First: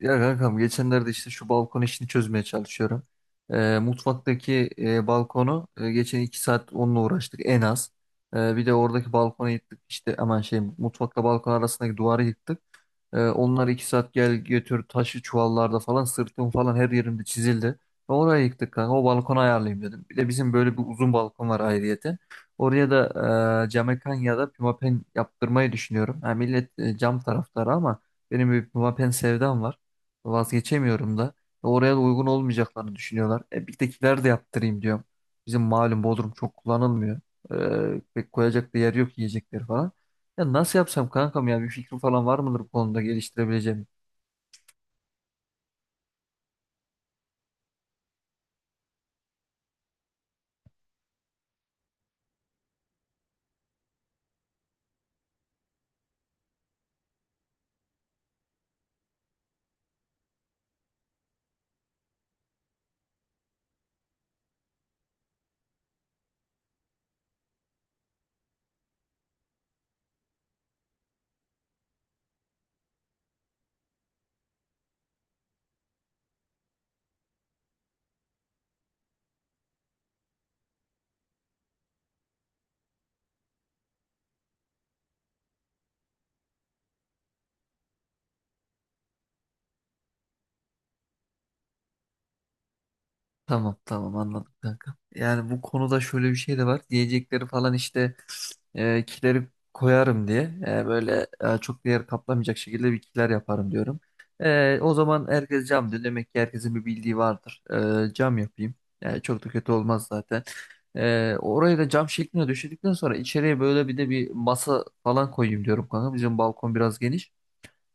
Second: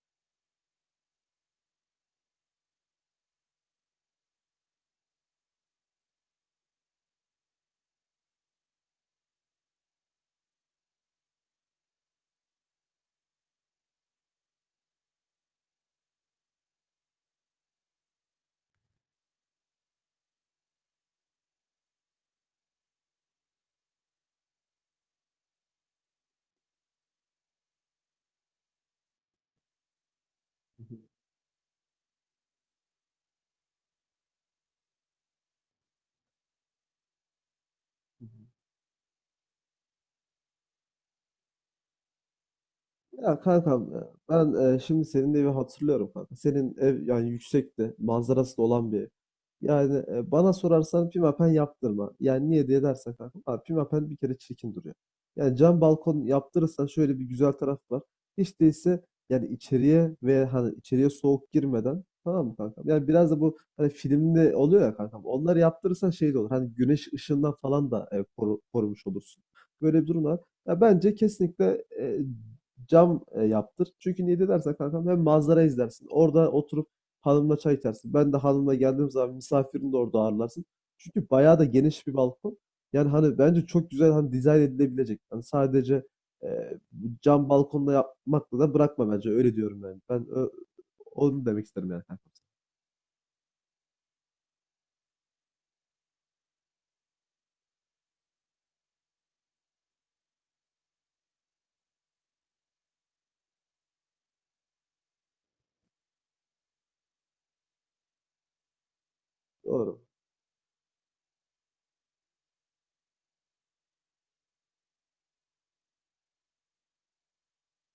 Ya kankam geçenlerde işte şu balkon işini çözmeye çalışıyorum. Mutfaktaki balkonu geçen 2 saat onunla uğraştık en az. Bir de oradaki balkonu yıktık işte aman şey mutfakla balkon arasındaki duvarı yıktık. Onlar 2 saat gel götür taşı çuvallarda falan sırtım falan her yerimde çizildi. Ve oraya yıktık kanka o balkonu ayarlayayım dedim. Bir de bizim böyle bir uzun balkon var ayrıyeten. Oraya da camekan ya da pimapen yaptırmayı düşünüyorum. Ha, millet cam taraftarı ama benim bir pimapen sevdam var. Hı hı. Vazgeçemiyorum da. Ve oraya da uygun olmayacaklarını düşünüyorlar. Birdekiler de yaptırayım diyorum. Bizim malum Bodrum çok kullanılmıyor. Hı Pek hı. koyacak da yer yok yiyecekleri falan. Ya nasıl yapsam kankam ya bir fikrim falan var mıdır bu konuda Ya kanka geliştirebileceğim? ben şimdi senin evi hatırlıyorum kanka. Senin ev yani yüksekte, manzarası da olan bir ev. Yani bana sorarsan pimapen yaptırma. Yani niye diye dersen kanka. Abi pimapen bir kere çirkin duruyor. Yani cam balkon yaptırırsan şöyle bir güzel taraf var. Hiç değilse yani içeriye ve hani içeriye soğuk girmeden tamam mı kankam? Yani biraz da bu hani filmde oluyor ya kankam. Onları yaptırırsan şey de olur. Hani güneş ışığından falan da korumuş olursun. Böyle bir durum var. Ya bence kesinlikle cam yaptır. Çünkü niye de dersen kankam hem manzara izlersin. Orada oturup hanımla çay içersin. Ben de hanımla geldiğim zaman misafirini de orada ağırlarsın. Çünkü bayağı da geniş bir balkon. Yani hani bence çok güzel hani dizayn edilebilecek. Hani sadece e, cam balkonla yapmakla da bırakma bence. Öyle diyorum yani. Onu demek isterim yani kankam. Tamam tamam, anladım kanka. Yani bu konuda şöyle bir şey de var. Diyecekleri falan işte kileri koyarım diye böyle çok değer kaplamayacak şekilde bir kiler yaparım diyorum. O zaman herkes cam diyor. Demek ki herkesin bir bildiği vardır. Cam yapayım. Yani çok da kötü Doğru. olmaz zaten. Orayı da cam şekline düşürdükten sonra içeriye böyle bir de bir masa falan koyayım diyorum kanka. Bizim balkon biraz geniş.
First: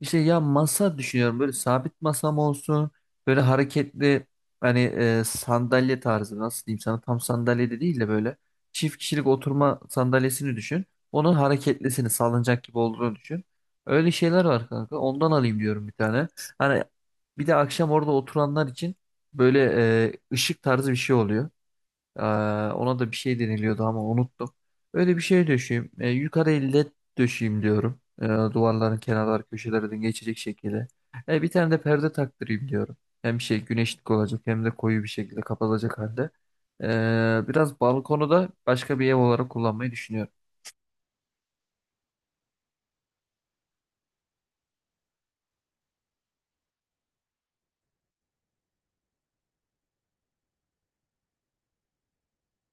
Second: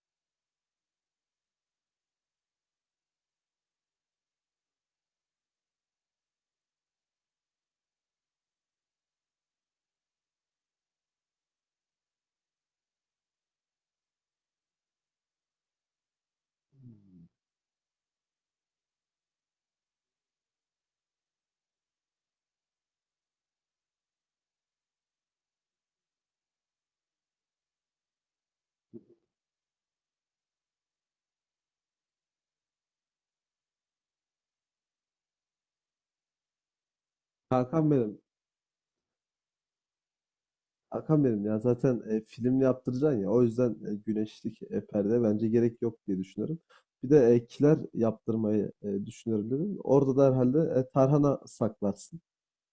İşte ya masa düşünüyorum, böyle sabit masam olsun, böyle hareketli, hani sandalye tarzı, nasıl diyeyim sana, tam sandalye de değil de böyle çift kişilik oturma sandalyesini düşün. Onun hareketlisini, sallanacak gibi olduğunu düşün. Öyle şeyler var kanka, ondan alayım diyorum bir tane. Hani Hmm. bir de akşam orada oturanlar için böyle ışık tarzı bir şey oluyor. Ee, ona da bir şey deniliyordu ama unuttum. Öyle bir şey döşeyim. Yukarı elle döşeyim diyorum. Duvarların kenarlar köşelerden geçecek şekilde. Bir tane de perde taktırayım diyorum. Hem şey, güneşlik olacak, hem de koyu bir şekilde kapatacak halde. Biraz Kankam benim. balkonu da başka bir ev olarak kullanmayı düşünüyorum. Hakan benim ya zaten film yaptıracaksın ya o yüzden güneşlik perde bence gerek yok diye düşünüyorum. Bir de kiler yaptırmayı düşünüyorum dedim. Orada da herhalde tarhana saklarsın.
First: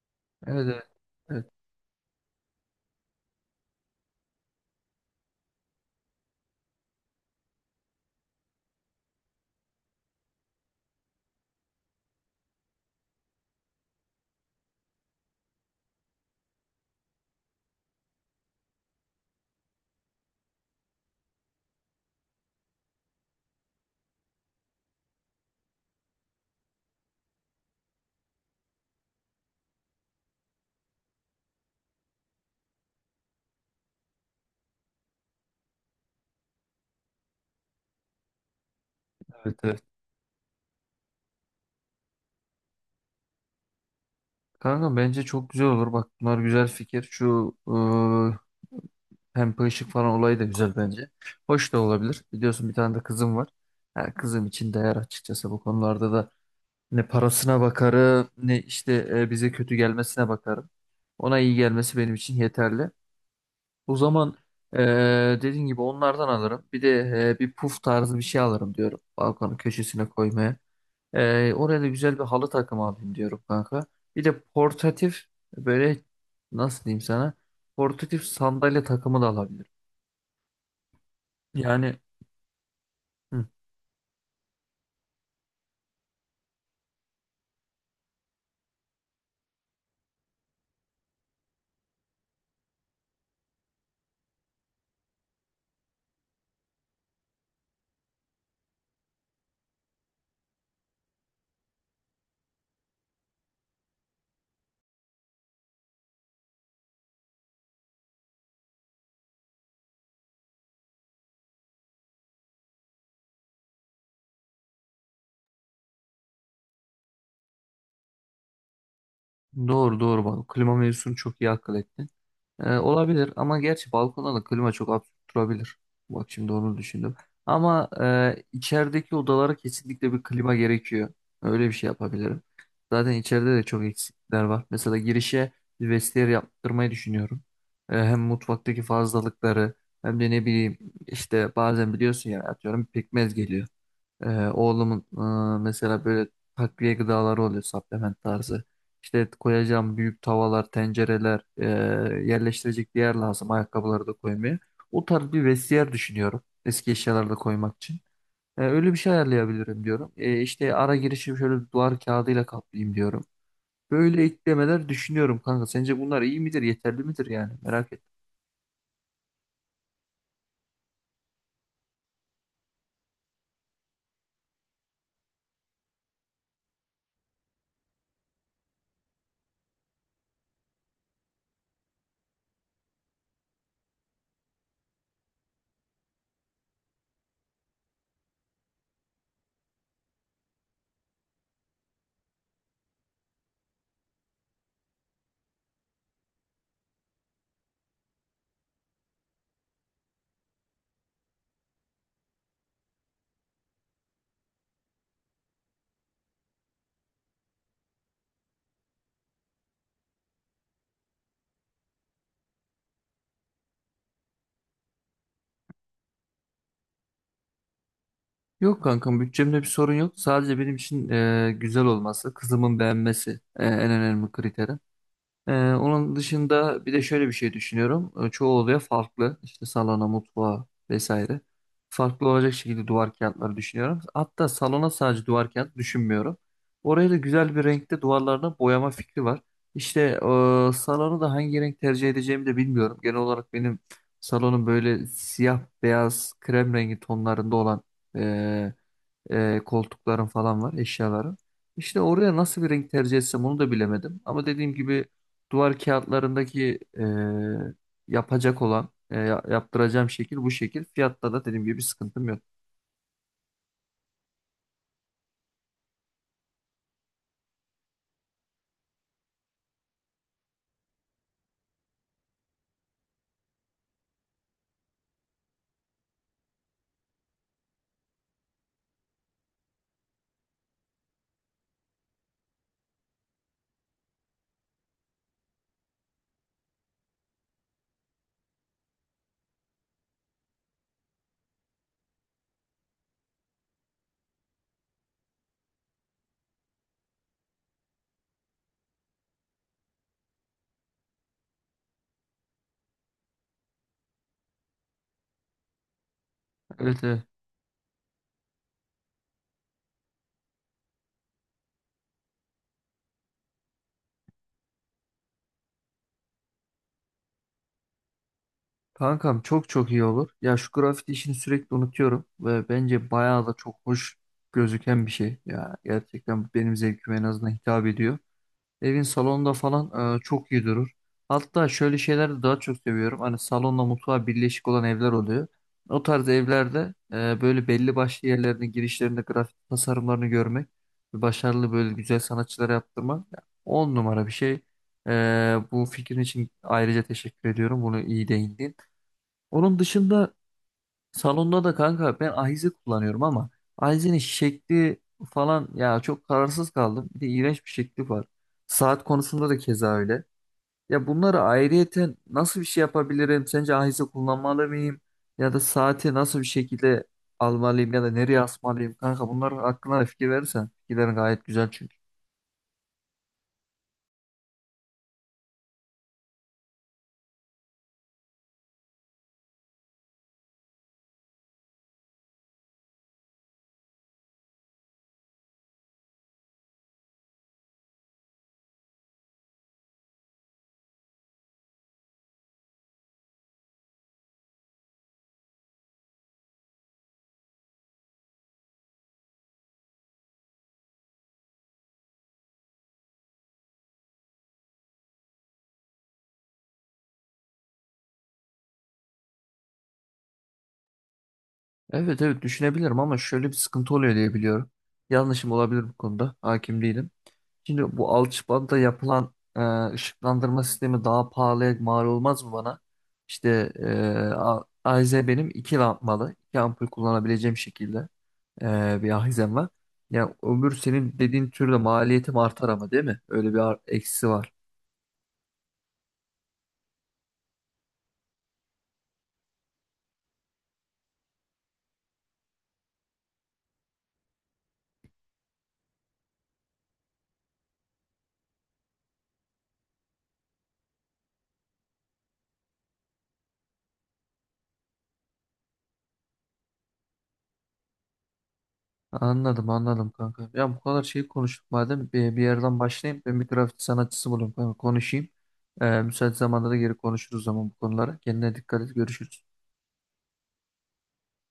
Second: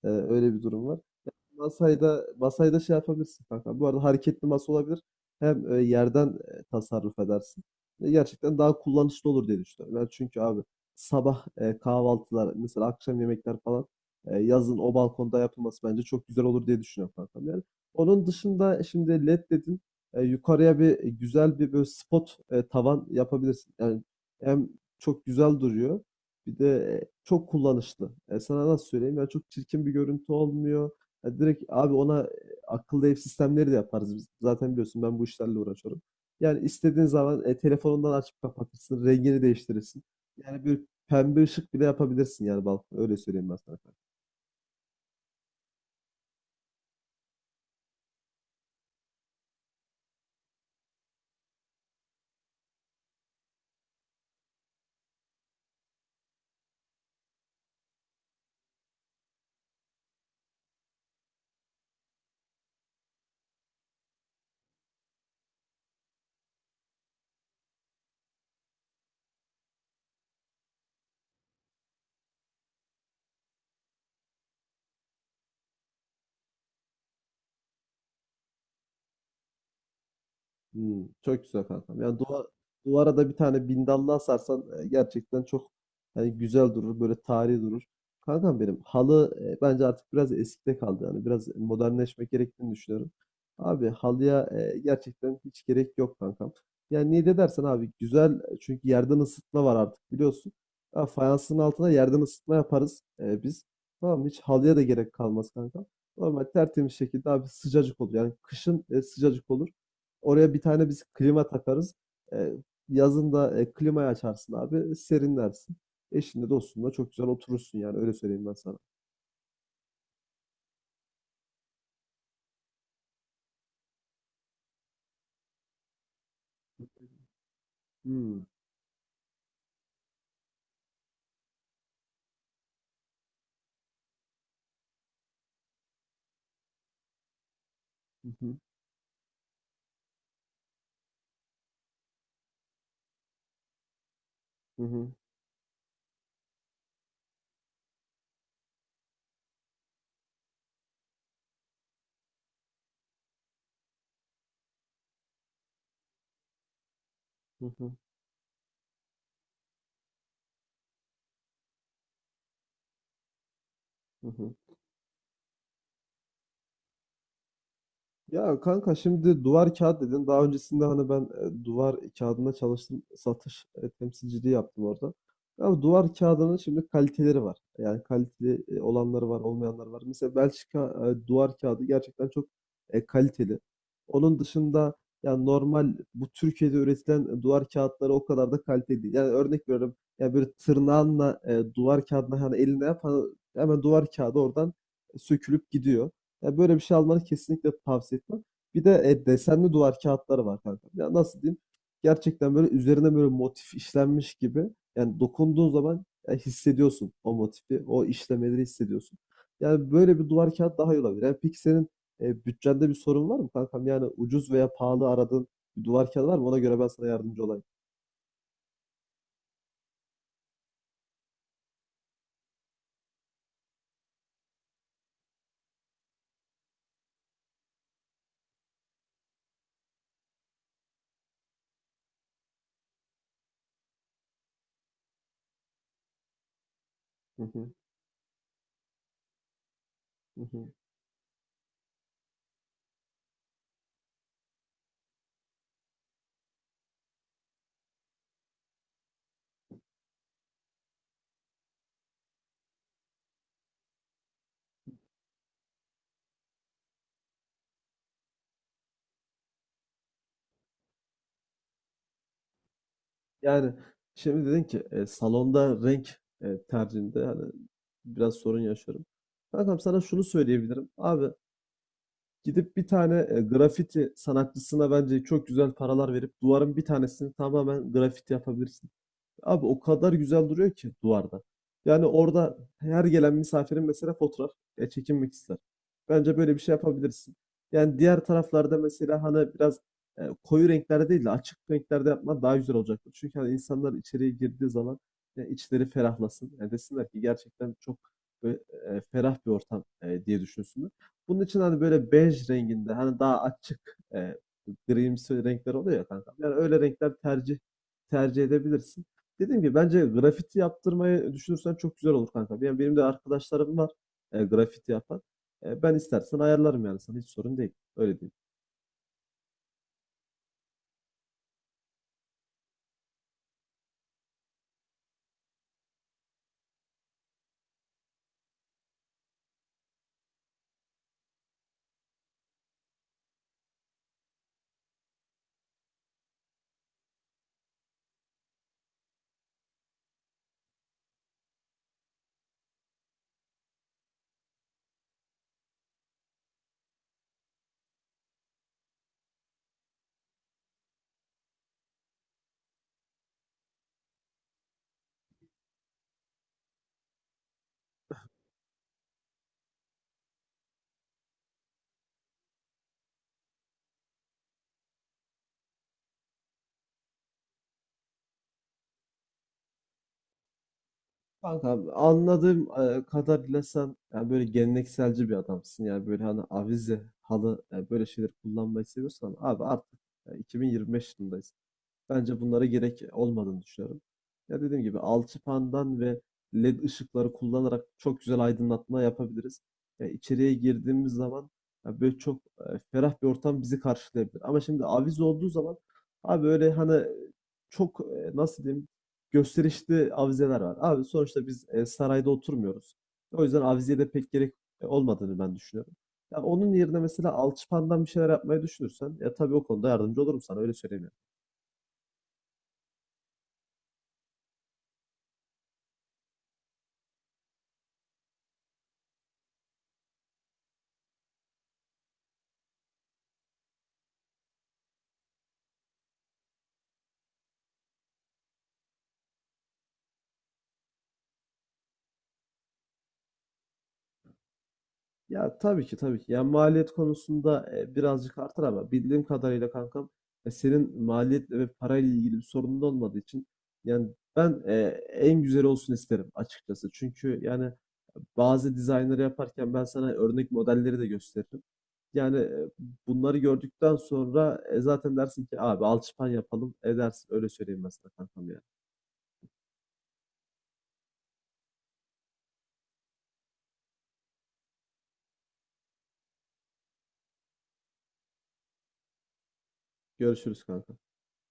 Öyle bir Evet, durum evet. var. Evet, Masayda şey yapabilirsin kanka. Bu arada hareketli masa olabilir. Hem yerden tasarruf edersin. Ve gerçekten daha kullanışlı olur diye düşünüyorum. Ben çünkü abi sabah kahvaltılar, mesela akşam yemekler falan yazın o balkonda yapılması bence çok güzel olur diye düşünüyorum kankam yani. Onun dışında şimdi led dedin. Yukarıya bir güzel bir böyle spot tavan yapabilirsin. Yani hem çok güzel duruyor. Bir de çok kullanışlı. E, sana nasıl söyleyeyim? Yani çok çirkin bir görüntü olmuyor. Ya direkt abi ona akıllı ev sistemleri de yaparız biz. Zaten biliyorsun ben bu işlerle uğraşıyorum. Yani istediğin zaman telefonundan açıp kapatırsın, rengini evet. Evet. değiştirirsin. Yani bir pembe ışık bile yapabilirsin yani balkona. Öyle söyleyeyim ben sana. Kanka bence çok güzel olur. Bak bunlar güzel fikir. Şu pembe ışık falan olayı da güzel bence. Hoş da olabilir. Biliyorsun bir tane de kızım var. Yani kızım için değer açıkçası. Bu konularda da ne parasına bakarım ne işte bize kötü gelmesine bakarım. Ona iyi gelmesi benim için yeterli. O zaman e, dediğin gibi onlardan alırım. Bir de bir puf tarzı bir şey alırım diyorum. Balkonun köşesine koymaya. Oraya da güzel bir halı takımı alayım diyorum kanka. Bir de portatif böyle, nasıl diyeyim sana? Portatif sandalye takımı da alabilirim. Hmm, çok güzel Yani. kankam. Duvara da bir Hı. tane bindallı asarsan gerçekten çok hani güzel durur, böyle tarihi durur. Kankam benim halı bence artık biraz eskide kaldı yani biraz modernleşmek gerektiğini düşünüyorum. Abi halıya gerçekten hiç gerek yok kankam. Yani niye de dersen abi güzel çünkü yerden ısıtma var artık biliyorsun. Ya fayansın altına yerden ısıtma yaparız biz. Tamam mı? Hiç halıya da gerek kalmaz kankam. Normal tertemiz şekilde abi sıcacık olur. Yani kışın sıcacık olur. Oraya bir tane biz klima takarız. Eee, yazın da, klimayı açarsın abi, serinlersin. Eşinle, dostunla çok güzel oturursun yani öyle söyleyeyim ben sana. Doğru doğru, bak klima mevzusunu çok iyi akıl ettin. Olabilir ama gerçi balkonda da klima çok absürt durabilir. Bak şimdi onu düşündüm. Ama Hımm. içerideki odalara kesinlikle bir klima gerekiyor. Öyle bir şey yapabilirim. Zaten içeride de çok eksikler var. Mesela girişe bir vestiyer yaptırmayı düşünüyorum. Hem Hı hı. mutfaktaki fazlalıkları, hem de ne bileyim, işte bazen biliyorsun ya, atıyorum pekmez geliyor. Hı Oğlumun hı. Mesela böyle takviye gıdaları oluyor, supplement tarzı. İşte koyacağım büyük tavalar, tencereler, yerleştirecek bir yer lazım, ayakkabıları da koymaya. O tarz bir vestiyer düşünüyorum, eski eşyaları da Hı koymak hı. için. Öyle bir şey ayarlayabilirim diyorum. İşte ara girişim şöyle bir duvar kağıdıyla kaplayayım diyorum. Böyle Hı hı. eklemeler düşünüyorum kanka. Sence bunlar iyi midir, yeterli midir yani? Merak ettim. Ya kanka şimdi duvar kağıt dedin. Daha öncesinde hani ben duvar kağıdına çalıştım. Satış temsilciliği yaptım orada. Ama duvar kağıdının şimdi kaliteleri var. Yani kaliteli olanları var, olmayanları var. Mesela Belçika duvar kağıdı gerçekten çok kaliteli. Onun dışında yani normal bu Türkiye'de üretilen duvar kağıtları o kadar da kaliteli değil. Yani örnek veriyorum. Yani böyle tırnağınla duvar kağıdına hani eline yap hani hemen duvar kağıdı oradan sökülüp gidiyor. Ya böyle bir şey almanı kesinlikle tavsiye etmem. Bir de desenli duvar kağıtları var kanka. Ya nasıl diyeyim? Gerçekten böyle üzerine böyle motif işlenmiş gibi. Yani dokunduğun zaman ya hissediyorsun o motifi, o işlemeleri hissediyorsun. Yani böyle bir duvar kağıt daha iyi olabilir. Yani peki senin bütçende bir sorun var mı kankam? Yani ucuz veya pahalı aradığın bir duvar kağıdı var mı? Ona göre ben sana yardımcı olayım. Yok kankam, bütçemde bir sorun yok. Sadece benim için güzel olması, kızımın beğenmesi en önemli kriterim. Onun dışında bir de şöyle bir şey düşünüyorum. Çoğu odaya farklı, işte salona, mutfağa vesaire, farklı olacak şekilde duvar kağıtları düşünüyorum. Hatta salona sadece duvar kağıt düşünmüyorum. Oraya da Hı güzel bir hı, renkte duvarlarına boyama fikri var. İşte hı hı. Salonu da hangi renk tercih edeceğimi de bilmiyorum. Genel olarak benim salonum böyle siyah, beyaz, krem rengi tonlarında olan e, koltukların falan var, eşyaların. İşte oraya nasıl bir renk tercih etsem onu da bilemedim. Ama dediğim gibi duvar kağıtlarındaki yapacak olan, yaptıracağım şekil bu şekil. Fiyatta da dediğim gibi bir sıkıntım yok. Yani şimdi dedin ki salonda renk tercihinde hani biraz sorun yaşıyorum. Kankam sana şunu söyleyebilirim. Abi gidip bir tane grafiti sanatçısına bence çok güzel paralar verip duvarın bir tanesini tamamen grafiti yapabilirsin. Abi o kadar güzel duruyor ki duvarda. Yani orada her gelen misafirin mesela fotoğraf ya çekinmek ister. Bence böyle bir şey yapabilirsin. Yani diğer taraflarda mesela hani biraz koyu renklerde değil de açık renklerde yapman daha güzel olacaktır. Çünkü hani insanlar içeriye girdiği zaman ya içleri ferahlasın. Yani desinler ki gerçekten çok böyle, ferah bir ortam diye düşünsünler. Bunun için hani böyle bej renginde hani daha açık grimsi renkler oluyor ya kanka. Yani öyle Evet, renkler evet. tercih edebilirsin. Dediğim gibi bence grafiti yaptırmayı düşünürsen çok güzel olur kanka. Yani benim de arkadaşlarım var grafiti yapan. Ben istersen ayarlarım yani sana hiç sorun değil. Öyle değil. Kankam çok çok iyi olur. Ya şu grafiti işini sürekli unutuyorum ve bence bayağı da çok hoş gözüken bir şey. Ya gerçekten benim zevkime en azından hitap ediyor. Evin salonunda falan çok iyi durur. Hatta şöyle şeyler de daha çok seviyorum. Hani salonla mutfağı birleşik olan evler oluyor. O tarz evlerde böyle belli başlı yerlerinde, girişlerinde grafik tasarımlarını görmek ve başarılı böyle güzel sanatçılara yaptırmak ya, on numara bir şey. E, bu fikrin için ayrıca teşekkür ediyorum. Bunu iyi değindin. Onun dışında salonda da kanka ben ahize kullanıyorum ama ahizenin şekli falan, ya çok kararsız kaldım. Bir de iğrenç bir şekli var. Saat konusunda da keza öyle. Ya bunları ayrıyeten nasıl bir şey yapabilirim? Sence ahize kullanmalı mıyım? Ya da saati nasıl bir şekilde almalıyım, ya da nereye asmalıyım? Kanka, bunlar hakkında da fikir verirsen. Fikirlerin gayet güzel Kanka çünkü. anladığım kadarıyla sen yani böyle gelenekselci bir adamsın. Yani böyle hani avize, halı böyle şeyler kullanmayı seviyorsan abi artık 2025 yılındayız. Bence bunlara gerek olmadığını düşünüyorum. Ya dediğim gibi alçıpandan ve led ışıkları kullanarak çok güzel aydınlatma yapabiliriz. Ya içeriye girdiğimiz zaman ya böyle çok ferah bir ortam bizi karşılayabilir. Ama şimdi avize olduğu zaman abi öyle hani nasıl diyeyim gösterişli avizeler var. Abi sonuçta biz sarayda oturmuyoruz. O yüzden avizeye de pek gerek olmadığını ben düşünüyorum. Ya onun yerine mesela alçıpandan bir şeyler yapmayı düşünürsen ya tabii o konuda yardımcı olurum sana öyle söyleyeyim. Yani. Evet evet, düşünebilirim ama şöyle bir sıkıntı oluyor diye biliyorum. Yanlışım olabilir bu konuda. Hakim değilim. Şimdi bu Alçıbada'da yapılan ışıklandırma sistemi daha pahalıya mal olmaz mı bana? İşte ahize benim iki lambalı, iki ampul kullanabileceğim şekilde bir ahizem var. Yani ömür senin dediğin türde maliyetim artar ama değil mi? Öyle bir eksisi var. Ya tabii ki tabii ki. Yani maliyet konusunda birazcık artar ama bildiğim kadarıyla kankam senin maliyetle ve parayla ilgili bir sorunun olmadığı için yani ben en güzel olsun isterim açıkçası. Çünkü yani bazı dizaynları yaparken ben sana örnek modelleri de gösteririm. Yani, bunları gördükten sonra, zaten dersin ki abi alçıpan yapalım edersin. Öyle söyleyeyim mesela sana kankam yani. Anladım anladım kanka. Ya bu kadar şey konuştuk, madem bir yerden başlayayım. Ben bir grafiti sanatçısı bulayım kanka, konuşayım. Müsait zamanda da geri konuşuruz zaman bu konulara. Kendine dikkat et, görüşürüz. Görüşürüz kanka.